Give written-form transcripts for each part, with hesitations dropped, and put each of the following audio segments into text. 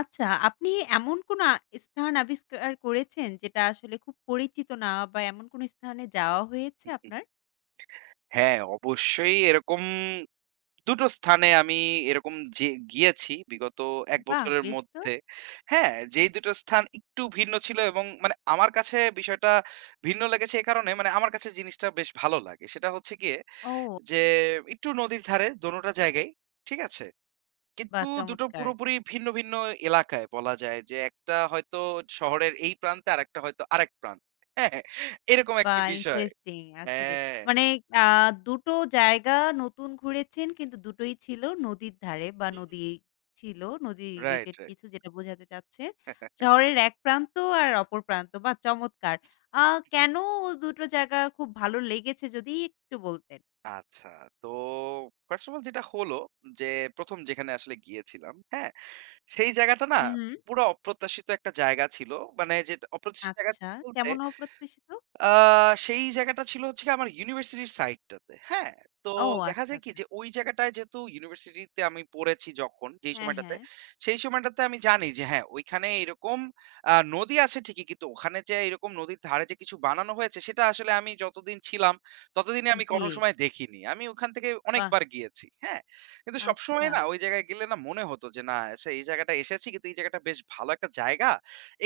আচ্ছা, আপনি এমন কোনো স্থান আবিষ্কার করেছেন যেটা আসলে খুব পরিচিত না বা এমন কোনো স্থানে যাওয়া হয়েছে আপনার? হ্যাঁ, অবশ্যই এরকম ২ টো স্থানে আমি এরকম যে গিয়েছি বিগত ১ বাহ! বছরের বেশ তো। মধ্যে। হ্যাঁ, যেই ২ টো স্থান একটু ভিন্ন ছিল এবং মানে আমার কাছে বিষয়টা ভিন্ন লেগেছে এ কারণে মানে আমার কাছে জিনিসটা বেশ ভালো লাগে। সেটা হচ্ছে গিয়ে ও! যে একটু নদীর ধারে দোনোটা জায়গায়, ঠিক আছে? কিন্তু বাহ! ২ টো চমৎকার। পুরোপুরি ভিন্ন, ভিন্ন এলাকায় বলা যায় যে একটা হয়তো শহরের এই প্রান্তে আরেকটা হয়তো আরেক প্রান্তে। হ্যাঁ, এরকম একটা বাহ! বিষয়। ইন্টারেস্টিং আসলে। হ্যাঁ, মানে আ ২ টো জায়গা নতুন ঘুরেছেন, কিন্তু ২ টোই ছিল নদীর ধারে বা হুম, নদী ছিল, নদী রাইট, রিলেটেড রাইট। কিছু যেটা বোঝাতে চাচ্ছেন। শহরের এক প্রান্ত আর অপর প্রান্ত। বাহ! চমৎকার। আ কেন ২ টো জায়গা খুব ভালো লেগেছে, যদি একটু বলতেন? আচ্ছা, তো ফার্স্ট অফ অল যেটা হলো যে ১ম যেখানে আসলে গিয়েছিলাম, হ্যাঁ? সেই জায়গাটা না হু, হু। পুরা অপ্রত্যাশিত একটা জায়গা ছিল। মানে যে অপ্রত্যাশিত জায়গা আচ্ছা, ছিল বলতে কেমন অপ্রত্যাশিত? আ সেই জায়গাটা ছিল হচ্ছে গিয়ে আমার ইউনিভার্সিটির সাইডটাতে। হ্যাঁ? তো ও দেখা আচ্ছা, যায় কি আচ্ছা। যে ওই জায়গাটায় যেহেতু ইউনিভার্সিটিতে আমি পড়েছি যখন যেই হ্যাঁ, হ্যাঁ। সময়টাতে, সেই সময়টাতে আমি জানি যে হ্যাঁ, ওইখানে এরকম নদী আছে ঠিকই কিন্তু ওখানে যে এরকম নদীর ধারে যে কিছু বানানো হয়েছে সেটা আসলে আমি যতদিন ছিলাম ততদিনে আমি জি, কোনো সময় দেখিনি। আমি ওখান থেকে বাহ! অনেকবার গিয়েছি। হ্যাঁ? কিন্তু সবসময় আচ্ছা। না ওই জায়গায় গেলে না মনে হতো যে না আচ্ছা এই জায়গাটা এসেছি কিন্তু এই জায়গাটা বেশ ভালো একটা জায়গা।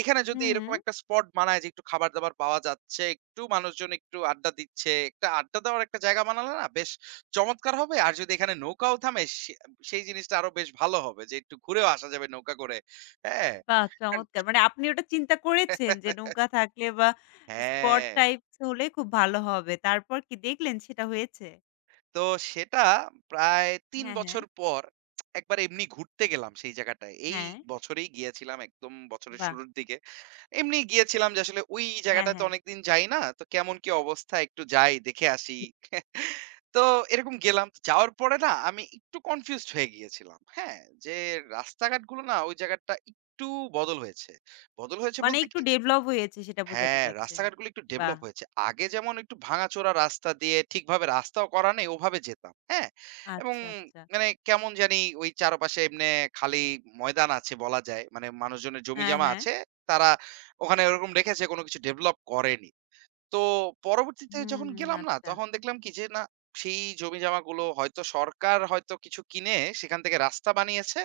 এখানে যদি হুম, এরকম হুম। একটা স্পট বানায় যে একটু খাবার-দাবার পাওয়া যাচ্ছে, একটু মানুষজন একটু আড্ডা দিচ্ছে, একটা আড্ডা দেওয়ার একটা জায়গা বানালে না বেশ চমৎকার হবে। আর যদি এখানে নৌকাও থামে সেই জিনিসটা আরো বেশ ভালো হবে যে একটু ঘুরেও আসা যাবে নৌকা করে। হ্যাঁ? বাহ! চমৎকার। মানে আপনি ওটা চিন্তা করেছেন যে নৌকা থাকলে বা স্পট হ্যাঁ, টাইপস হলে খুব ভালো হবে। তারপর কি দেখলেন, সেটা হয়েছে? তো সেটা প্রায় ৩ হ্যাঁ, হ্যাঁ। বছর পর একবার এমনি ঘুরতে গেলাম সেই জায়গাটায়। এই হ্যাঁ, বছরেই গিয়েছিলাম একদম বছরের বাহ! শুরুর দিকে। এমনি গিয়েছিলাম যে আসলে ওই হ্যাঁ, জায়গাটাতে হ্যাঁ। অনেকদিন যাই না। তো কেমন কি অবস্থা একটু যাই দেখে আসি। জি। তো এরকম গেলাম। তো যাওয়ার পরে না আমি একটু কনফিউজড হয়ে গিয়েছিলাম। হ্যাঁ? যে রাস্তাঘাটগুলো না ওই জায়গাটা একটু বদল হয়েছে। বদল হয়েছে মানে বলতে একটু কি ডেভেলপ হয়েছে সেটা বোঝাতে হ্যাঁ, চাচ্ছেন। রাস্তাঘাটগুলো একটু বাহ! ডেভেলপ হয়েছে। আগে যেমন একটু ভাঙাচোরা রাস্তা দিয়ে ঠিকভাবে রাস্তাও করা নেই, ওভাবে যেতাম। হ্যাঁ? এবং আচ্ছা, আচ্ছা। মানে কেমন জানি ওই চারপাশে এমনে খালি ময়দান আছে বলা যায়। মানে মানুষজনের জমি হ্যাঁ, জমা হ্যাঁ। আছে। তারা ওখানে ওরকম রেখেছে, কোন কিছু ডেভেলপ করেনি। তো পরবর্তীতে হুম, যখন গেলাম না, আচ্ছা। তখন দেখলাম কি যে না সেই জমি জমাগুলো হয়তো সরকার হয়তো কিছু কিনে সেখান থেকে রাস্তা বানিয়েছে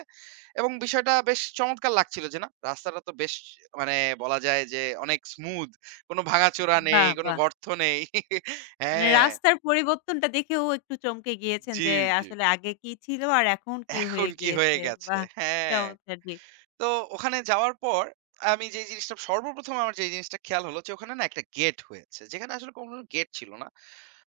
এবং বিষয়টা বেশ চমৎকার লাগছিল যে না রাস্তাটা তো বেশ মানে বলা যায় যে অনেক স্মুথ কোনো ভাঙাচোরা নেই, বাহ! কোনো বাহ! গর্ত নেই। মানে হ্যাঁ। রাস্তার পরিবর্তনটা দেখেও একটু চমকে গিয়েছেন জি, যে জি। আসলে আগে কি ছিল আর এখন কি এখন হয়ে কি হয়ে গিয়েছে। গেছে? বাহ! হ্যাঁ। চমৎকার জি। তো ওখানে যাওয়ার পর আমি যেই জিনিসটা সর্বপ্রথম আমার যে জিনিসটা খেয়াল হলো যে ওখানে না একটা গেট হয়েছে। যেখানে আসলে কোনো গেট ছিল না।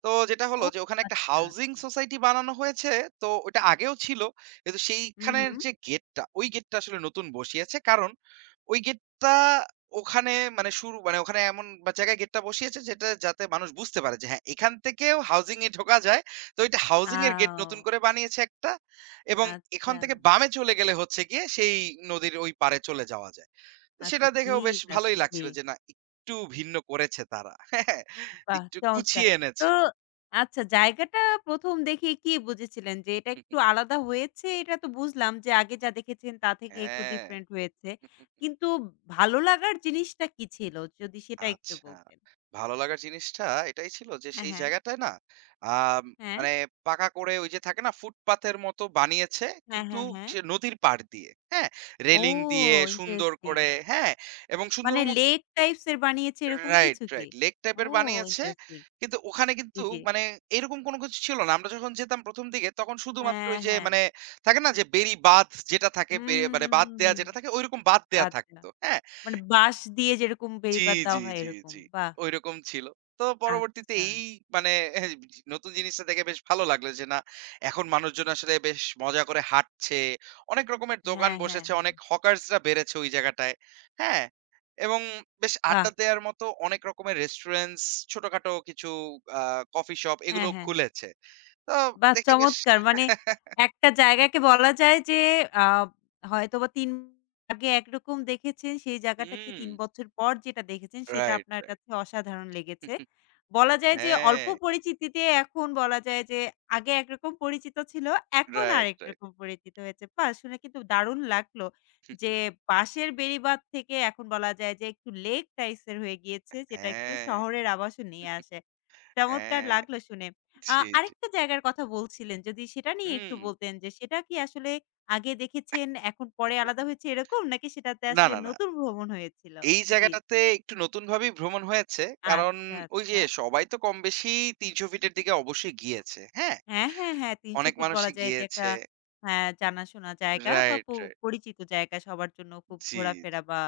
তো যেটা হলো ও যে ওখানে একটা আচ্ছা, হাউজিং আচ্ছা। সোসাইটি বানানো হয়েছে। তো ওটা আগেও ছিল। কিন্তু হুম, সেইখানের হুম। যে গেটটা, ওই গেটটা আসলে নতুন বসিয়েছে। কারণ ওই গেটটা ওখানে মানে শুরু মানে ওখানে এমন বা জায়গায় গেটটা বসিয়েছে যেটা যাতে মানুষ বুঝতে পারে যে হ্যাঁ, এখান থেকেও হাউজিং এ ঢোকা যায়। তো এটা হাউজিং এর গেট আও নতুন করে বানিয়েছে একটা। এবং এখান আচ্ছা, থেকে বামে চলে গেলে হচ্ছে গিয়ে সেই নদীর ওই পাড়ে চলে যাওয়া যায়। তো আচ্ছা সেটা দেখেও বেশ ঠিক আছে ভালোই জি। লাগছিল যে না একটু ভিন্ন করেছে তারা। হ্যাঁ, হ্যাঁ, বাহ! একটু চমৎকার। কুচিয়ে তো এনেছে। আচ্ছা, জায়গাটা ১ম দেখে কি বুঝেছিলেন যে এটা একটু আলাদা হয়েছে? এটা তো বুঝলাম যে আগে যা দেখেছেন তা থেকে একটু হ্যাঁ। ডিফারেন্ট হয়েছে। কিন্তু ভালো লাগার জিনিসটা কি ছিল? যদি সেটা একটু আচ্ছা। বলতেন। ভালো লাগার জিনিসটা এটাই ছিল যে হ্যাঁ, সেই হ্যাঁ। জায়গাটায় না আম হ্যাঁ। মানে পাকা করে ওই যে থাকে না ফুটপাতের মতো বানিয়েছে হ্যাঁ, কিন্তু হ্যাঁ, হ্যাঁ। সে নদীর পাড় দিয়ে। হ্যাঁ? ও রেলিং দিয়ে সুন্দর ইন্টারেস্টিং। করে হ্যাঁ? এবং সুন্দর মানে মত লেক টাইপস এর বানিয়েছে এরকম রাইট, কিছু কি? রাইট। লেক ও টাইপের বানিয়েছে। ইন্টারেস্টিং। কিন্তু ওখানে জি, কিন্তু জি। মানে এরকম কোন কিছু ছিল না। আমরা যখন যেতাম ১ম দিকে তখন শুধুমাত্র হ্যাঁ, ওই যে হ্যাঁ। মানে থাকে না যে বেড়ি বাঁধ যেটা থাকে হুম, বে হুম, মানে হুম, বাঁধ হুম, দেয়া হুম। যেটা থাকে ঐরকম বাঁধ দেয়া আচ্ছা। থাকতো। হ্যাঁ? মানে বাঁশ দিয়ে যেরকম জি, বেড়িবাঁধ জি, দেওয়া হয় জি, এরকম। জি। বাহ! ঐরকম ছিল। তো পরবর্তীতে আচ্ছা। এই মানে নতুন জিনিসটা দেখে বেশ ভালো লাগলো যে না এখন মানুষজন আসলে বেশ মজা করে হাঁটছে। অনেক রকমের দোকান হ্যাঁ, হ্যাঁ, বসেছে, হ্যাঁ। অনেক হকার্সরা বেড়েছে ওই জায়গাটায়। হ্যাঁ? এবং বেশ বাহ! আড্ডা দেওয়ার মতো অনেক রকমের রেস্টুরেন্টস, ছোটখাটো কিছু আ কফি শপ হ্যাঁ, এগুলো হ্যাঁ। খুলেছে। তো বাহ! দেখে বেশ চমৎকার। মানে একটা জায়গাকে বলা যায় যে আ হয়তোবা ৩ আগে একরকম দেখেছেন, সেই জায়গাটাকে হুম, ৩ বছর পর যেটা দেখেছেন সেটা রাইট, আপনার রাইট। কাছে অসাধারণ লেগেছে। বলা যায় যে অল্প হ্যাঁ, পরিচিতিতে এখন বলা যায় যে আগে একরকম পরিচিত ছিল, এখন রাইট, আরেক রাইট। রকম পরিচিত হয়েছে। বাহ! শুনে কিন্তু দারুণ লাগলো যে বাঁশের বেড়িবাঁধ থেকে এখন বলা যায় যে একটু লেক টাইপস এর হয়ে গিয়েছে, যেটা একটু হ্যাঁ, শহরের আভাসও নিয়ে আসে। চমৎকার হ্যাঁ। লাগলো শুনে। জি, জি। আরেকটা জায়গার কথা বলছিলেন, যদি সেটা নিয়ে একটু হুম। বলতেন যে সেটা কি আসলে আগে দেখেছেন, এখন পরে আলাদা হয়েছে এরকম? নাকি সেটাতে না, আসলে না, না। নতুন ভ্রমণ হয়েছিল? এই জি। জায়গাটাতে একটু নতুনভাবেই ভ্রমণ হয়েছে। কারণ আচ্ছা, ওই যে আচ্ছা। সবাই তো কমবেশি ৩০০ ফিটের দিকে অবশ্যই গিয়েছে। হ্যাঁ? হ্যাঁ, হ্যাঁ, হ্যাঁ। ৩০০ অনেক ফিট বলা মানুষই যায় যে একটা গিয়েছে। হ্যাঁ, জানাশোনা জায়গা বা রাইট, রাইট। পরিচিত জায়গা সবার জন্য খুব জি, জি। ঘোরাফেরা বা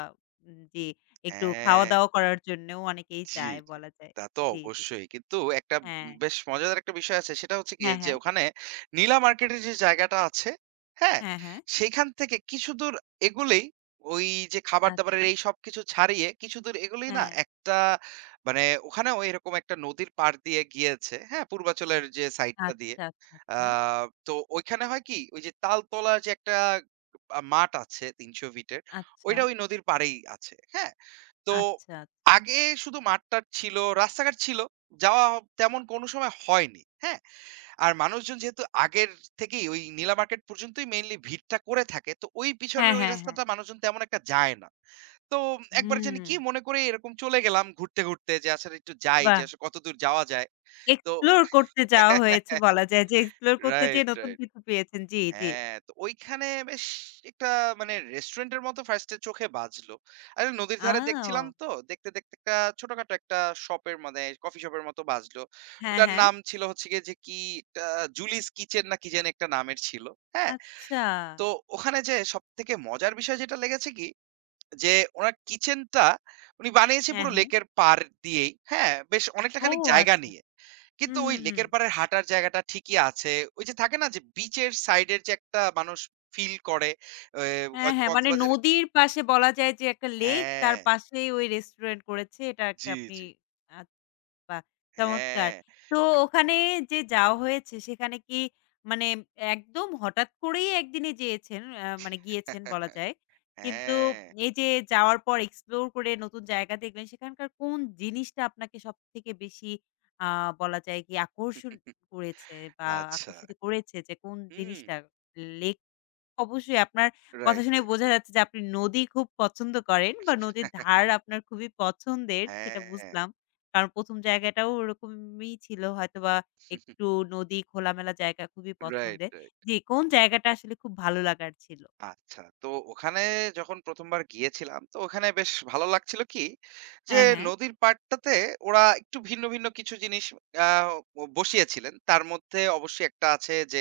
জি, একটু হ্যাঁ। খাওয়া-দাওয়া করার জন্যও অনেকেই জি, যায় জি। বলা যায়। তা তো জি, জি। অবশ্যই। কিন্তু একটা হ্যাঁ। বেশ মজাদার একটা বিষয় আছে। সেটা হচ্ছে গিয়ে হ্যাঁ, যে হ্যাঁ। ওখানে নীলা মার্কেটের যে জায়গাটা আছে, হ্যাঁ? হ্যাঁ, হ্যাঁ। সেখান থেকে কিছুদূর এগুলেই ওই যে খাবার-দাবারের আচ্ছা। এই সবকিছু ছাড়িয়ে কিছুদূর এগুলেই না হ্যাঁ। একটা মানে ওখানেও এরকম একটা নদীর পাড় দিয়ে গিয়েছে, হ্যাঁ? পূর্বাচলের যে সাইডটা দিয়ে। আচ্ছা, আচ্ছা, আ আচ্ছা। তো ওইখানে হয় কি? ওই যে তালতলা যে একটা মাঠ আছে ৩০০ ফিটের, আচ্ছা, ওইটা ওই নদীর পাড়েই আছে, হ্যাঁ? তো আচ্ছা। আগে শুধু মাঠ-টাঠ ছিল, রাস্তাঘাট ছিল। যাওয়া তেমন কোনো সময় হয়নি। হ্যাঁ? আর মানুষজন যেহেতু আগের থেকেই ওই নীলা মার্কেট পর্যন্তই মেইনলি ভিড়টা করে থাকে। তো ওই হ্যাঁ, পিছনের ওই হ্যাঁ, হ্যাঁ। রাস্তাটা মানুষজন তেমন একটা যায় না। তো একবার জানি হুম, কি মনে করে এরকম চলে গেলাম ঘুরতে, ঘুরতে যে আসলে একটু যাই যে বাহ! আসলে কতদূর যাওয়া যায়। তো এক্সপ্লোর করতে যাওয়া হয়েছে বলা যায় যে এক্সপ্লোর করতে রাইট, যেয়ে নতুন রাইট। কিছু পেয়েছেন। জি, জি। হ্যাঁ, তো ওইখানে বেশ একটা মানে রেস্টুরেন্টের মতো ফার্স্ট এ চোখে বাজলো। আর নদীর ধারে দেখছিলাম আও! তো, দেখতে, দেখতে একটা ছোটখাটো একটা শপের মানে কফি শপের মতো বাজলো। হ্যাঁ, ওটার হ্যাঁ। নাম ছিল হচ্ছে গিয়ে যে কি একটা জুলিস কিচেন না কি জানি একটা নামের ছিল। হ্যাঁ? আচ্ছা। তো ওখানে যেয়ে সবথেকে মজার বিষয় যেটা লেগেছে কি যে উনার কিচেনটা উনি বানিয়েছে হ্যাঁ, পুরো হ্যাঁ। লেকের পাড় দিয়েই। হ্যাঁ? বেশ অনেকটা ও খানিক জায়গা আচ্ছা। নিয়ে। কিন্তু হুম, ওই হুম, হুম। লেকের পাড়ের হাঁটার জায়গাটা ঠিকই আছে। ওই যে থাকে না যে বিচের সাইডের যে একটা মানুষ ফিল করে এ হ্যাঁ, হয়তো হ্যাঁ। মানে কক্সবাজারে নদীর পাশে বলা যায় যে একটা লেক, তার হ্যাঁ, পাশেই ওই রেস্টুরেন্ট করেছে। এটা একটা জি, আপনি জি। আ বাহ! চমৎকার। হ্যাঁ। তো ওখানে যে যাওয়া হয়েছে সেখানে কি মানে একদম হঠাৎ করেই একদিনে যেয়েছেন, মানে গিয়েছেন বলা যায়। কিন্তু হ্যাঁ, এই যে যাওয়ার পর এক্সপ্লোর করে নতুন জায়গা দেখলেন, সেখানকার কোন জিনিসটা আপনাকে সবথেকে বেশি আ বলা যায় কি আকর্ষণ করেছে বা আচ্ছা। আকর্ষিত করেছে, যে কোন হুম। জিনিসটা? লেক অবশ্যই আপনার কথা রাইট, শুনে রাইট। বোঝা যাচ্ছে যে আপনি নদী খুব পছন্দ করেন বা নদীর ধার আপনার খুবই পছন্দের, সেটা হ্যাঁ, বুঝলাম। কারণ ১ম জায়গাটাও ওরকমই ছিল হয়তোবা, একটু নদী, খোলামেলা জায়গা খুবই রাইট, পছন্দের। রাইট। জি, কোন জায়গাটা আসলে খুব ভালো লাগার ছিল? আচ্ছা। তো ওখানে যখন ১ম বার গিয়েছিলাম, তো ওখানে বেশ ভালো লাগছিল কি যে, হ্যাঁ, হ্যাঁ। নদীর পাড়টাতে ওরা একটু ভিন্ন, ভিন্ন কিছু জিনিস আ ও বসিয়েছিলেন। তার মধ্যে অবশ্যই একটা আছে যে,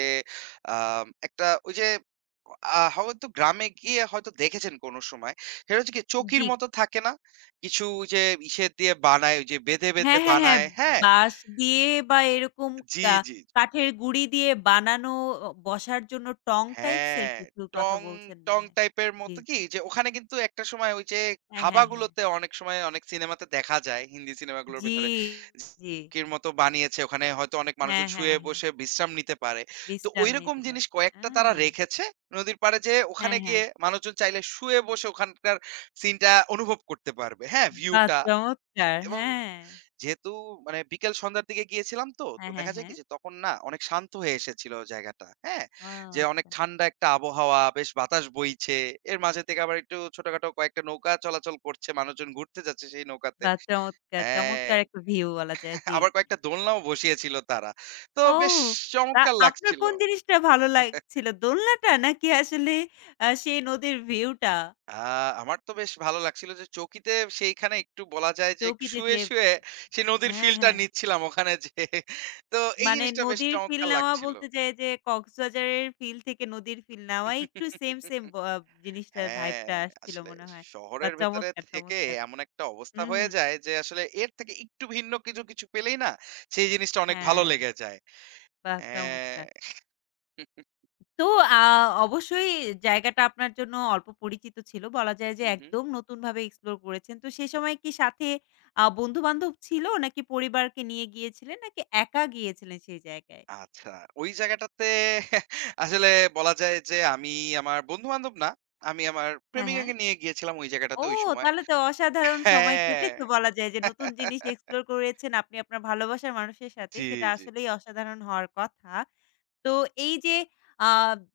একটা ওই যে হয়তো গ্রামে গিয়ে হয়তো দেখেছেন কোনো সময়। সেটা হচ্ছে কি চৌকির জি। মতো থাকে না? কিছু ওই যে ইসের দিয়ে বানায়, ওই যে বেঁধে, বেঁধে হ্যাঁ, হ্যাঁ, হ্যাঁ। বানায়। হ্যাঁ? বাঁশ দিয়ে বা এরকম জি, কা জি, জি। কাঠের গুঁড়ি দিয়ে বানানো বসার জন্য টং টাইপস এর হ্যাঁ, কিছুর কথা টং, বলছেন মনে টং হয়। টাইপের জি। মতো কি যে ওখানে কিন্তু একটা সময় ওই যে হ্যাঁ, হ্যাঁ, হ্যাঁ। ধাবাগুলোতে অনেক সময় অনেক সিনেমাতে দেখা যায় হিন্দি সিনেমাগুলোর জি, ভেতরে জি। কির মতো বানিয়েছে ওখানে হয়তো অনেক হ্যাঁ, মানুষজন হ্যাঁ, শুয়ে হ্যাঁ। বসে বিশ্রাম নিতে পারে। তো বিশ্রাম ঐরকম নিতে পারে। জিনিস আ কয়েকটা তারা রেখেছে। নদীর পাড়ে যেয়ে ওখানে হ্যাঁ, হ্যাঁ। গিয়ে মানুষজন চাইলে শুয়ে বসে ওখানকার সিনটা অনুভব করতে পারবে। হ্যাঁ, বাহ! ভিউটা চমৎকার। এবং হ্যাঁ। যেহেতু মানে বিকেল সন্ধ্যার দিকে গিয়েছিলাম তো, তো হ্যাঁ, হ্যাঁ, দেখা যায় হ্যাঁ। কি যে তখন না অনেক শান্ত হয়ে এসেছিল জায়গাটা। হ্যাঁ? ও যে অনেক আচ্ছা। ঠান্ডা একটা আবহাওয়া, বেশ বাতাস বইছে। এর মাঝে থেকে আবার একটু ছোটখাটো কয়েকটা নৌকা চলাচল করছে, মানুষজন ঘুরতে যাচ্ছে সেই নৌকাতে। বাহ! চমৎকার, হ্যাঁ, চমৎকার একটা ভিউ বলা যায়। জি। আবার কয়েকটা দোলনাও বসিয়েছিল তারা। তো ও! বেশ তা চমৎকার আপনার লাগছিল। কোন জিনিসটা ভালো লাগছিল? দোলনাটা নাকি আসলে সেই নদীর ভিউটা? আ আমার তো বেশ ভালো লাগছিল যে চৌকিতে সেইখানে একটু বলা যায় যে একটু চৌকিতে শুয়ে, যে শুয়ে সেই নদীর হ্যাঁ, ফিলটা হ্যাঁ। নিচ্ছিলাম ওখানে যেয়ে। তো এই মানে জিনিসটা বেশ নদীর ফিল চমৎকার নেওয়া লাগছিল। বলতে চাই যে কক্সবাজারের ফিল থেকে নদীর ফিল নেওয়া একটু সেম, সেম জিনিসটার হ্যাঁ, ভাইবটা আসছিল আসলে মনে হয়। বাহ! শহরের ভেতরে চমৎকার, থেকে চমৎকার। এমন একটা অবস্থা হুম, হয়ে হুম। যায় যে আসলে এর থেকে একটু ভিন্ন কিছু, কিছু পেলেই না সেই জিনিসটা অনেক ভালো হ্যাঁ, লেগে যায়। বাহ! হ্যাঁ। চমৎকার। তো আ অবশ্যই জায়গাটা আপনার জন্য অল্প পরিচিত ছিল। বলা যায় যে হুম, হুম। একদম নতুনভাবে এক্সপ্লোর করেছেন। তো সে সময় কি সাথে বন্ধু-বান্ধব ছিল? নাকি পরিবারকে নিয়ে গিয়েছিলেন? নাকি একা গিয়েছিলেন সেই জায়গায়? আচ্ছা, ওই জায়গাটাতে আসলে বলা যায় যে আমি আমার বন্ধু-বান্ধব না, আমি আমার হ্যাঁ, হ্যাঁ। প্রেমিকাকে নিয়ে গিয়েছিলাম ওই ও! জায়গাটাতে ওই সময়। তাহলে তো অসাধারণ সময় হ্যাঁ। কেটেছে বলা যায় যে নতুন জিনিস এক্সপ্লোর করেছেন আপনি আপনার ভালোবাসার মানুষের সাথে। জি, সেটা জি। আসলেই অসাধারণ হওয়ার কথা। তো এই যে আ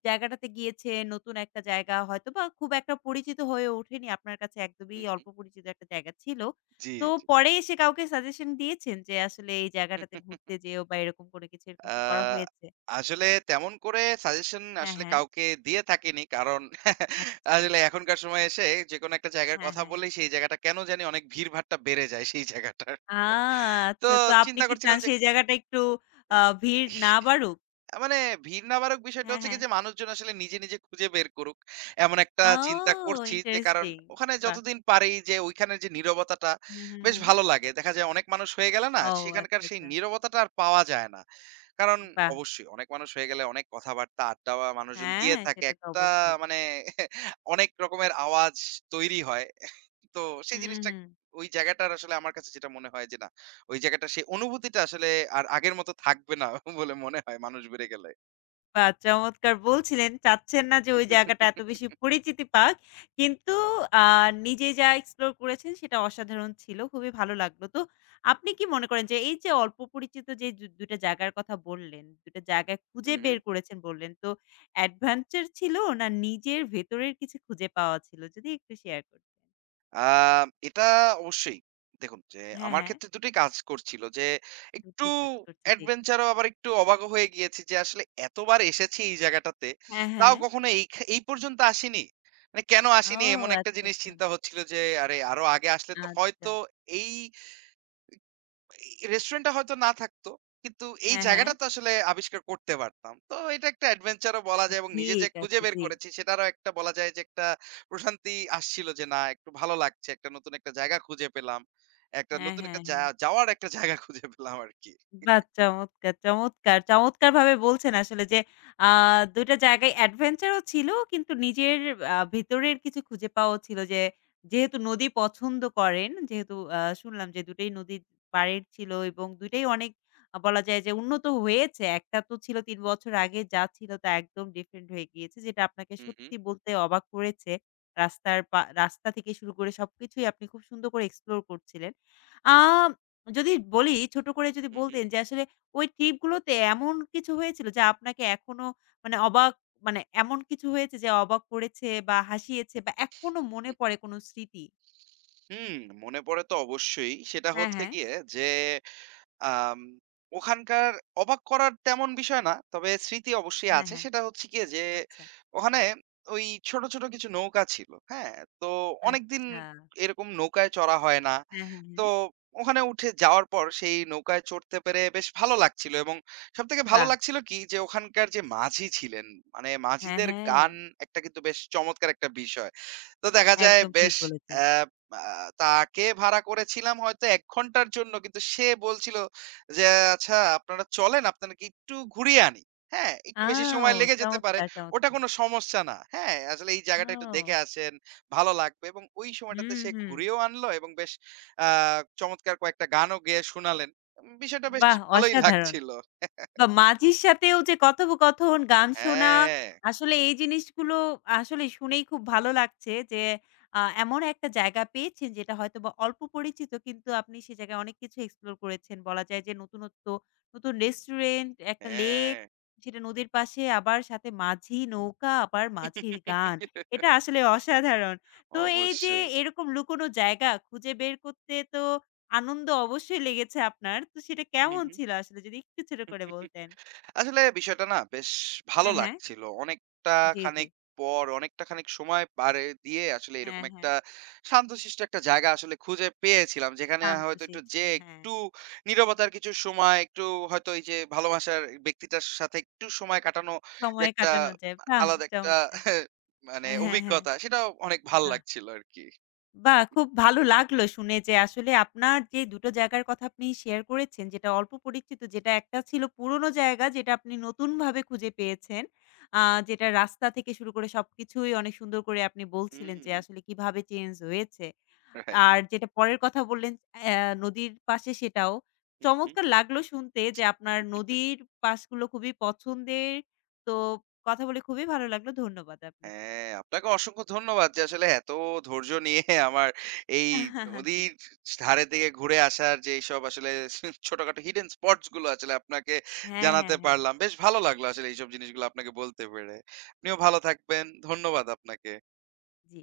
জায়গাটাতে গিয়েছেন, নতুন একটা জায়গা হয়তোবা খুব একটা পরিচিত হয়ে ওঠেনি। আপনার কাছে একদমই হুম, অল্প হুম। পরিচিত একটা জায়গা ছিল। জি, তো পরে এসে কাউকে সাজেশন দিয়েছেন যে আসলে এই জায়গাটাতে জি। ঘুরতে যেও বা এরকম করে কিছু, এরকম আ কি করা হয়েছে? আসলে তেমন করে সাজেশন হ্যাঁ, আসলে হ্যাঁ। কাউকে দিয়ে থাকিনি। কারণ আচ্ছা। আসলে এখনকার সময়ে এসে যেকোনো একটা জায়গার হ্যাঁ, কথা হ্যাঁ। বললেই সেই জায়গাটা কেন জানি অনেক ভিড়ভাট্টা বেড়ে যায় সেই জায়গাটার। আ তো আচ্ছা। তো আপনি চিন্তা কি চান করছিলাম যে সেই জায়গাটা একটু আ ভিড় না বাড়ুক? মানে ভিড় না বাড়ুক বিষয়টা হ্যাঁ, হচ্ছে কি হ্যাঁ। যে মানুষজন আসলে নিজে, নিজে খুঁজে বের করুক। এমন একটা ও! চিন্তা করছি যে কারণ ইন্টারেস্টিং। ওখানে বাহ! যতদিন পারি যে ওইখানের যে নীরবতাটা হুম, হুম, বেশ হুম। ভালো লাগে। দেখা যায় অনেক মানুষ হয়ে গেলে না ও সেখানকার আচ্ছা, সেই আচ্ছা। নীরবতাটা আর পাওয়া যায় না। কারণ বাহ! অবশ্যই অনেক মানুষ হয়ে গেলে অনেক কথাবার্তা, আড্ডা বা মানুষজন দিয়ে হ্যাঁ, থাকে। সেটা তো একটা অবশ্যই। মানে অনেক রকমের আওয়াজ তৈরি হয়। তো সেই হুম, জিনিসটা হুম। ওই জায়গাটার আসলে আমার কাছে যেটা মনে হয় যে না, ওই জায়গাটা সেই অনুভূতিটা আসলে আর আগের মত থাকবে না বলে মনে হয় মানুষ বেড়ে গেলে। বাহ! চমৎকার, বলছিলেন চাচ্ছেন না যে ওই জায়গাটা এত বেশি পরিচিতি পাক। কিন্তু আ নিজে যা এক্সপ্লোর করেছেন সেটা অসাধারণ ছিল। খুবই ভালো লাগলো। তো আপনি কি মনে করেন যে এই যে অল্প পরিচিত যে ২ টা জায়গার কথা বললেন, ২ টা জায়গা খুঁজে উহু। বের করেছেন বললেন। তো অ্যাডভেঞ্চার ছিল না নিজের ভেতরের কিছু খুঁজে পাওয়া ছিল? যদি একটু শেয়ার করতেন। আ এটা অবশ্যই। দেখুন যে হ্যাঁ, আমার হ্যাঁ। ক্ষেত্রে ২ টি কাজ করছিল যে ২ একটু টিই কাজ করছে জি। অ্যাডভেঞ্চার ও আবার একটু অবাকও হয়ে গিয়েছি যে আসলে এতবার এসেছি এই জায়গাটাতে। হ্যাঁ, তাও হ্যাঁ। কখনো এই খা এই পর্যন্ত আসিনি। মানে কেন ও আসিনি এমন একটা আচ্ছা, জিনিস আচ্ছা। চিন্তা হচ্ছিল যে আরে আরো আগে আসলে তো আচ্ছা। হয়তো এই এই রেস্টুরেন্টটা হয়তো না থাকতো। কিন্তু এই হ্যাঁ, হ্যাঁ। জায়গাটা তো আসলে আবিষ্কার করতে পারতাম। তো এটা একটা অ্যাডভেঞ্চার ও বলা তো যায় এবং নিজে যে ঠিক খুঁজে আছে। বের জি। করেছি সেটারও একটা বলা যায় যে একটা প্রশান্তি আসছিল যে না একটু ভালো লাগছে। একটা নতুন একটা জায়গা খুঁজে পেলাম। একটা হ্যাঁ, নতুন হ্যাঁ, একটা জা হ্যাঁ। যাওয়ার একটা জায়গা খুঁজে পেলাম আরকি। বাহ! চমৎকার, চমৎকার! চমৎকারভাবে বলছেন আসলে যে আ ২ টা জায়গায় অ্যাডভেঞ্চার ও ছিল কিন্তু নিজের ভেতরের কিছু খুঁজে পাওয়াও ছিল যে, যেহেতু নদী পছন্দ করেন, যেহেতু শুনলাম যে ২ টাই নদীর পাড়ের ছিল এবং ২ টাই অনেক বলা যায় যে উন্নত হয়েছে। একটা তো ছিল ৩ বছর আগে, যা ছিল তা একদম ডিফারেন্ট হয়ে গিয়েছে। যেটা আপনাকে হু, হু, সত্যি বলতে অবাক করেছে। রাস্তা থেকে শুরু করে সবকিছুই আপনি খুব সুন্দর করে এক্সপ্লোর করছিলেন। আ যদি বলি, ছোট করে যদি হু, হু। বলতেন যে আসলে ওই ট্রিপগুলোতে এমন কিছু হয়েছিল যা আপনাকে এখনো মানে অবাক মানে এমন কিছু হয়েছে যে অবাক করেছে বা হাসিয়েছে বা এখনো মনে হুম, পড়ে কোনো স্মৃতি? হুম হুম, মনে পড়ে তো অবশ্যই। সেটা হ্যাঁ, হচ্ছে হ্যাঁ। গিয়ে যে আম ওখানকার অবাক করার তেমন বিষয় না। তবে স্মৃতি অবশ্যই হ্যাঁ, আছে। হ্যাঁ। সেটা হচ্ছে গিয়ে যে, আচ্ছা, ওখানে ওই ছোট, ছোট কিছু নৌকা ছিল। হ্যাঁ? তো অনেকদিন আচ্ছা। এরকম নৌকায় চড়া হয় না। হ্যাঁ, হ্যাঁ, তো হ্যাঁ। ওখানে উঠে যাওয়ার পর সেই নৌকায় চড়তে পেরে বেশ ভালো লাগছিল এবং সবথেকে ভালো বাহ! লাগছিল কি যে, ওখানকার যে মাঝি ছিলেন, মানে হ্যাঁ, মাঝিদের হ্যাঁ। গান একটা কিন্তু বেশ চমৎকার একটা বিষয়। তো দেখা যায় একদম ঠিক বেশ বলেছেন। অ্যা আ তাকে ভাড়া করেছিলাম হয়তো ১ ঘন্টার জন্য। কিন্তু সে বলছিল যে, "আচ্ছা আপনারা চলেন, আপনাদেরকে একটু ঘুরিয়ে আনি।" হ্যাঁ? একটু বেশি আও সময় লেগে যেতে পারে। চমৎকার, ওটা চমৎকার। কোনো সমস্যা না। হ্যাঁ? আসলে এই জায়গাটা একটু দেখে ও! আসেন, ভালো লাগবে এবং ওই সময়টাতে হুম, সে হুম। ঘুরিয়েও আনলো এবং বেশ আ চমৎকার কয়েকটা গানও গেয়ে শোনালেন। বিষয়টা বেশ বাহ! ভালোই অসাধারণ। লাগছিল। বা মাঝির সাথেও যে কথোপকথন, গান শোনা, হ্যাঁ, আসলে এই জিনিসগুলো আসলে শুনেই খুব ভালো লাগছে যে এমন একটা জায়গা পেয়েছেন যেটা হয়তোবা অল্প পরিচিত, কিন্তু আপনি সে জায়গায় অনেক কিছু এক্সপ্লোর করেছেন। বলা যায় যে নতুনত্ব, নতুন রেস্টুরেন্ট, একটা লেক, হ্যাঁ। সেটা নদীর পাশে, আবার সাথে মাঝি নৌকা, আবার মাঝির গান। এটা আসলে অসাধারণ। তো এই যে অবশ্যই। এরকম লুকোনো জায়গা খুঁজে বের করতে তো আনন্দ অবশ্যই লেগেছে আপনার। তো সেটা হু, কেমন হু। ছিল আসলে, যদি একটু ছোট করে বলতেন? আসলে বিষয়টা না বেশ ভালো হ্যাঁ, হ্যাঁ। লাগছিল। অনেকটা জি, জি। খানিক পর, অনেকটা খানিক সময় পাড়ে দিয়ে আসলে এরকম হ্যাঁ, হ্যাঁ। একটা শান্তশিষ্ট একটা জায়গা আসলে খুঁজে পেয়েছিলাম। যেখানে হয়তো একটু শান্তশিষ্ট যেয়ে হ্যাঁ। একটু নীরবতার কিছু সময়, একটু হয়তো এই যে ভালোবাসার ব্যক্তিটার সাথে একটু সময় কাটানো যে সময় একটা কাটানো যায়। বাহ! আলাদা একটা চমৎকার। মানে হ্যাঁ, হ্যাঁ, হ্যাঁ। অভিজ্ঞতা, সেটাও অনেক ভাল বাহ! লাগছিল আরকি। বাহ! খুব ভালো লাগলো শুনে যে আসলে আপনার যে ২ টো জায়গার কথা আপনি শেয়ার করেছেন যেটা অল্প পরিচিত, যেটা একটা ছিল পুরনো জায়গা যেটা আপনি নতুনভাবে খুঁজে পেয়েছেন। আ যেটা রাস্তা থেকে শুরু করে সবকিছুই অনেক সুন্দর করে আপনি বলছিলেন হুম, যে আসলে কিভাবে চেঞ্জ হয়েছে। রাইট। আর যেটা পরের কথা বললেন, অ্যা নদীর পাশে সেটাও। হু, চমৎকার লাগলো শুনতে যে আপনার হু। নদীর পাশগুলো খুবই পছন্দের। তো কথা বলে খুবই ভালো লাগলো। ধন্যবাদ আপনাকে। হ্যাঁ, আপনাকে অসংখ্য ধন্যবাদ যে আসলে এত ধৈর্য নিয়ে আমার এই হ্যাঁ, হ্যাঁ, জি। নদীর ধারের দিকে ঘুরে আসার যে এইসব আসলে ছোটখাটো হিডেন স্পটস গুলো আসলে আপনাকে হ্যাঁ, হ্যাঁ, জানাতে হ্যাঁ। পারলাম। বেশ ভালো লাগলো আসলে এইসব জিনিসগুলো আপনাকে বলতে পেরে। আপনিও ভালো থাকবেন। ধন্যবাদ আপনাকে। জি।